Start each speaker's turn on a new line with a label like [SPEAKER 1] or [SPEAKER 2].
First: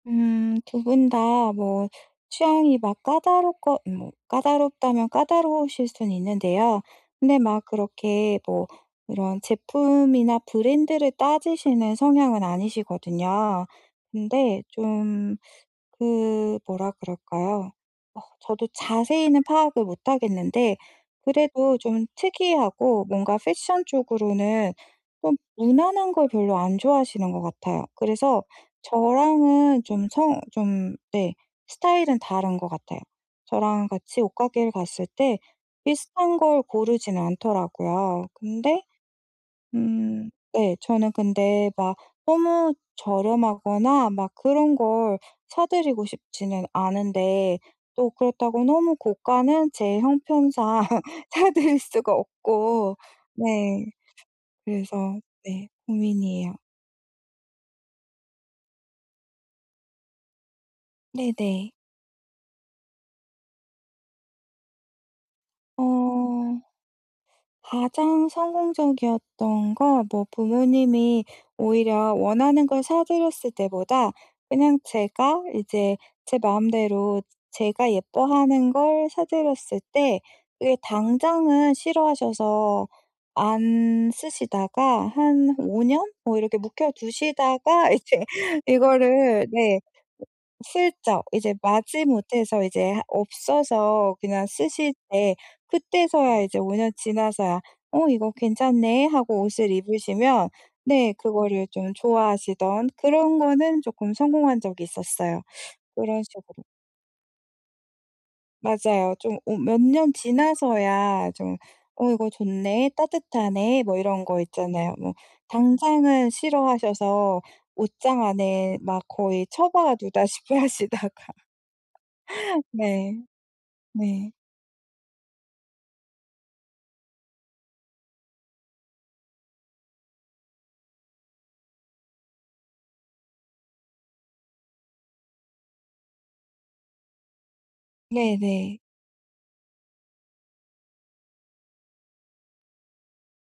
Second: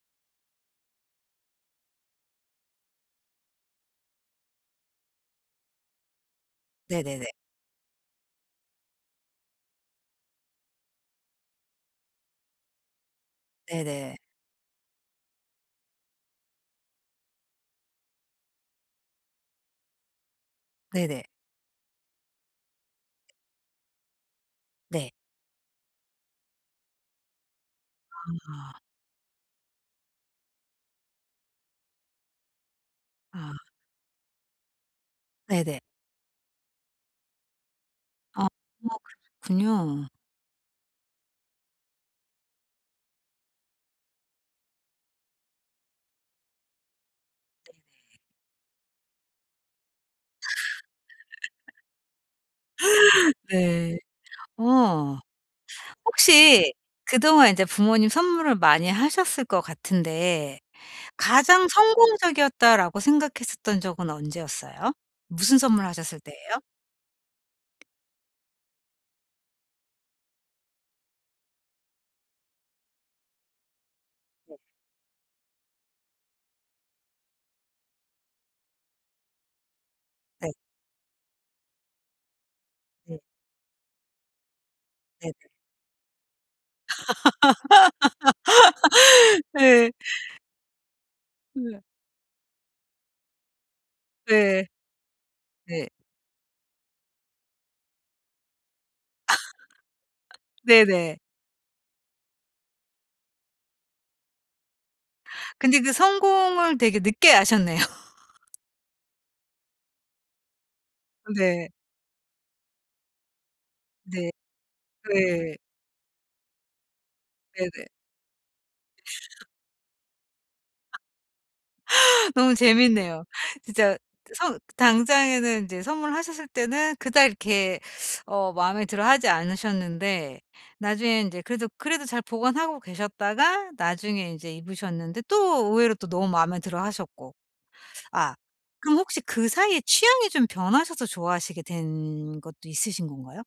[SPEAKER 1] 음 두 분 다 뭐 취향이 막 까다롭고 뭐 까다롭다면 까다로우실 수는 있는데요.
[SPEAKER 2] 네네네.
[SPEAKER 1] 근데 막 그렇게 뭐 이런 제품이나 브랜드를 따지시는 성향은 아니시거든요.
[SPEAKER 2] 네네.
[SPEAKER 1] 근데 좀 그 뭐라 그럴까요? 어 저도 자세히는 파악을 못 하겠는데
[SPEAKER 2] 네네.
[SPEAKER 1] 그래도 좀 특이하고 뭔가 패션 쪽으로는
[SPEAKER 2] 네.
[SPEAKER 1] 좀 무난한 걸 별로 안 좋아하시는 것 같아요. 그래서
[SPEAKER 2] 아.
[SPEAKER 1] 저랑은 좀 성 좀 네 스타일은 다른 것 같아요.
[SPEAKER 2] 아.
[SPEAKER 1] 저랑 같이 옷가게를 갔을 때
[SPEAKER 2] 네네.
[SPEAKER 1] 비슷한 걸 고르진 않더라고요.
[SPEAKER 2] 아
[SPEAKER 1] 근데
[SPEAKER 2] 그렇군요.
[SPEAKER 1] 음 네 저는 근데 막 너무 저렴하거나 막 그런 걸 사 드리고 싶지는 않은데 또
[SPEAKER 2] 네네.
[SPEAKER 1] 그렇다고 너무 고가는 제 형편상 사 드릴 수가 없고. 네.
[SPEAKER 2] 네. 어
[SPEAKER 1] 그래서 네 고민이에요.
[SPEAKER 2] 혹시 그동안 이제 부모님 선물을 많이 하셨을 것 같은데 '가장
[SPEAKER 1] 네네.
[SPEAKER 2] 성공적이었다.'라고 생각했었던 적은 언제였어요? 무슨
[SPEAKER 1] 어
[SPEAKER 2] 선물을 하셨을 때예요?
[SPEAKER 1] 가장 성공적이었던 건 뭐 부모님이 오히려 원하는 걸 사 드렸을 때보다 그냥 제가 이제 제 마음대로 제가 예뻐하는 걸 사 드렸을 때
[SPEAKER 2] 네.
[SPEAKER 1] 그게 당장은 싫어하셔서
[SPEAKER 2] 네.
[SPEAKER 1] 안 쓰시다가
[SPEAKER 2] 네네.
[SPEAKER 1] 한 5 년? 뭐 이렇게 묵혀 두시다가 이제 이거를 네
[SPEAKER 2] 네.
[SPEAKER 1] 슬쩍 이제
[SPEAKER 2] 네.
[SPEAKER 1] 마지 못해서 이제 하 없어서 그냥
[SPEAKER 2] 네.
[SPEAKER 1] 쓰실 때
[SPEAKER 2] 네.
[SPEAKER 1] 그때서야 이제 5 년 지나서야 "어 이거 괜찮네."하고 옷을 입으시면 네.
[SPEAKER 2] 네네.
[SPEAKER 1] 그거를 좀 좋아하시던 그런 거는 쪼끔 성공한 적이 있었어요
[SPEAKER 2] 근데 그
[SPEAKER 1] 그런 식으로.
[SPEAKER 2] 성공을 되게 늦게 하셨네요.
[SPEAKER 1] 맞아요. 좀 오 몇 년 지나서야 좀
[SPEAKER 2] 네.
[SPEAKER 1] "어? 이거 좋네. 따뜻하네." 뭐 이런
[SPEAKER 2] 네.
[SPEAKER 1] 거 있잖아요. 뭐
[SPEAKER 2] 네.
[SPEAKER 1] 당장은 싫어하셔서
[SPEAKER 2] 네네.
[SPEAKER 1] 옷장 안에 막 거의 처박아 두다시피 하시다가.
[SPEAKER 2] 너무
[SPEAKER 1] 네.
[SPEAKER 2] 재밌네요. 진짜
[SPEAKER 1] 네.
[SPEAKER 2] 선 당장에는 인제 선물하셨을 때는 그닥 이렇게 어 마음에 들어 하지 않으셨는데 나중에 인제 그래도 그래도 잘 보관하고 계셨다가 나중에 인제 입으셨는데 또 의외로 또 너무 마음에 들어 하셨고. 아
[SPEAKER 1] 네네.
[SPEAKER 2] 그럼 혹시 그 사이에 취향이 좀 변하셔서 좋아하시게 된 것도 있으신 건가요?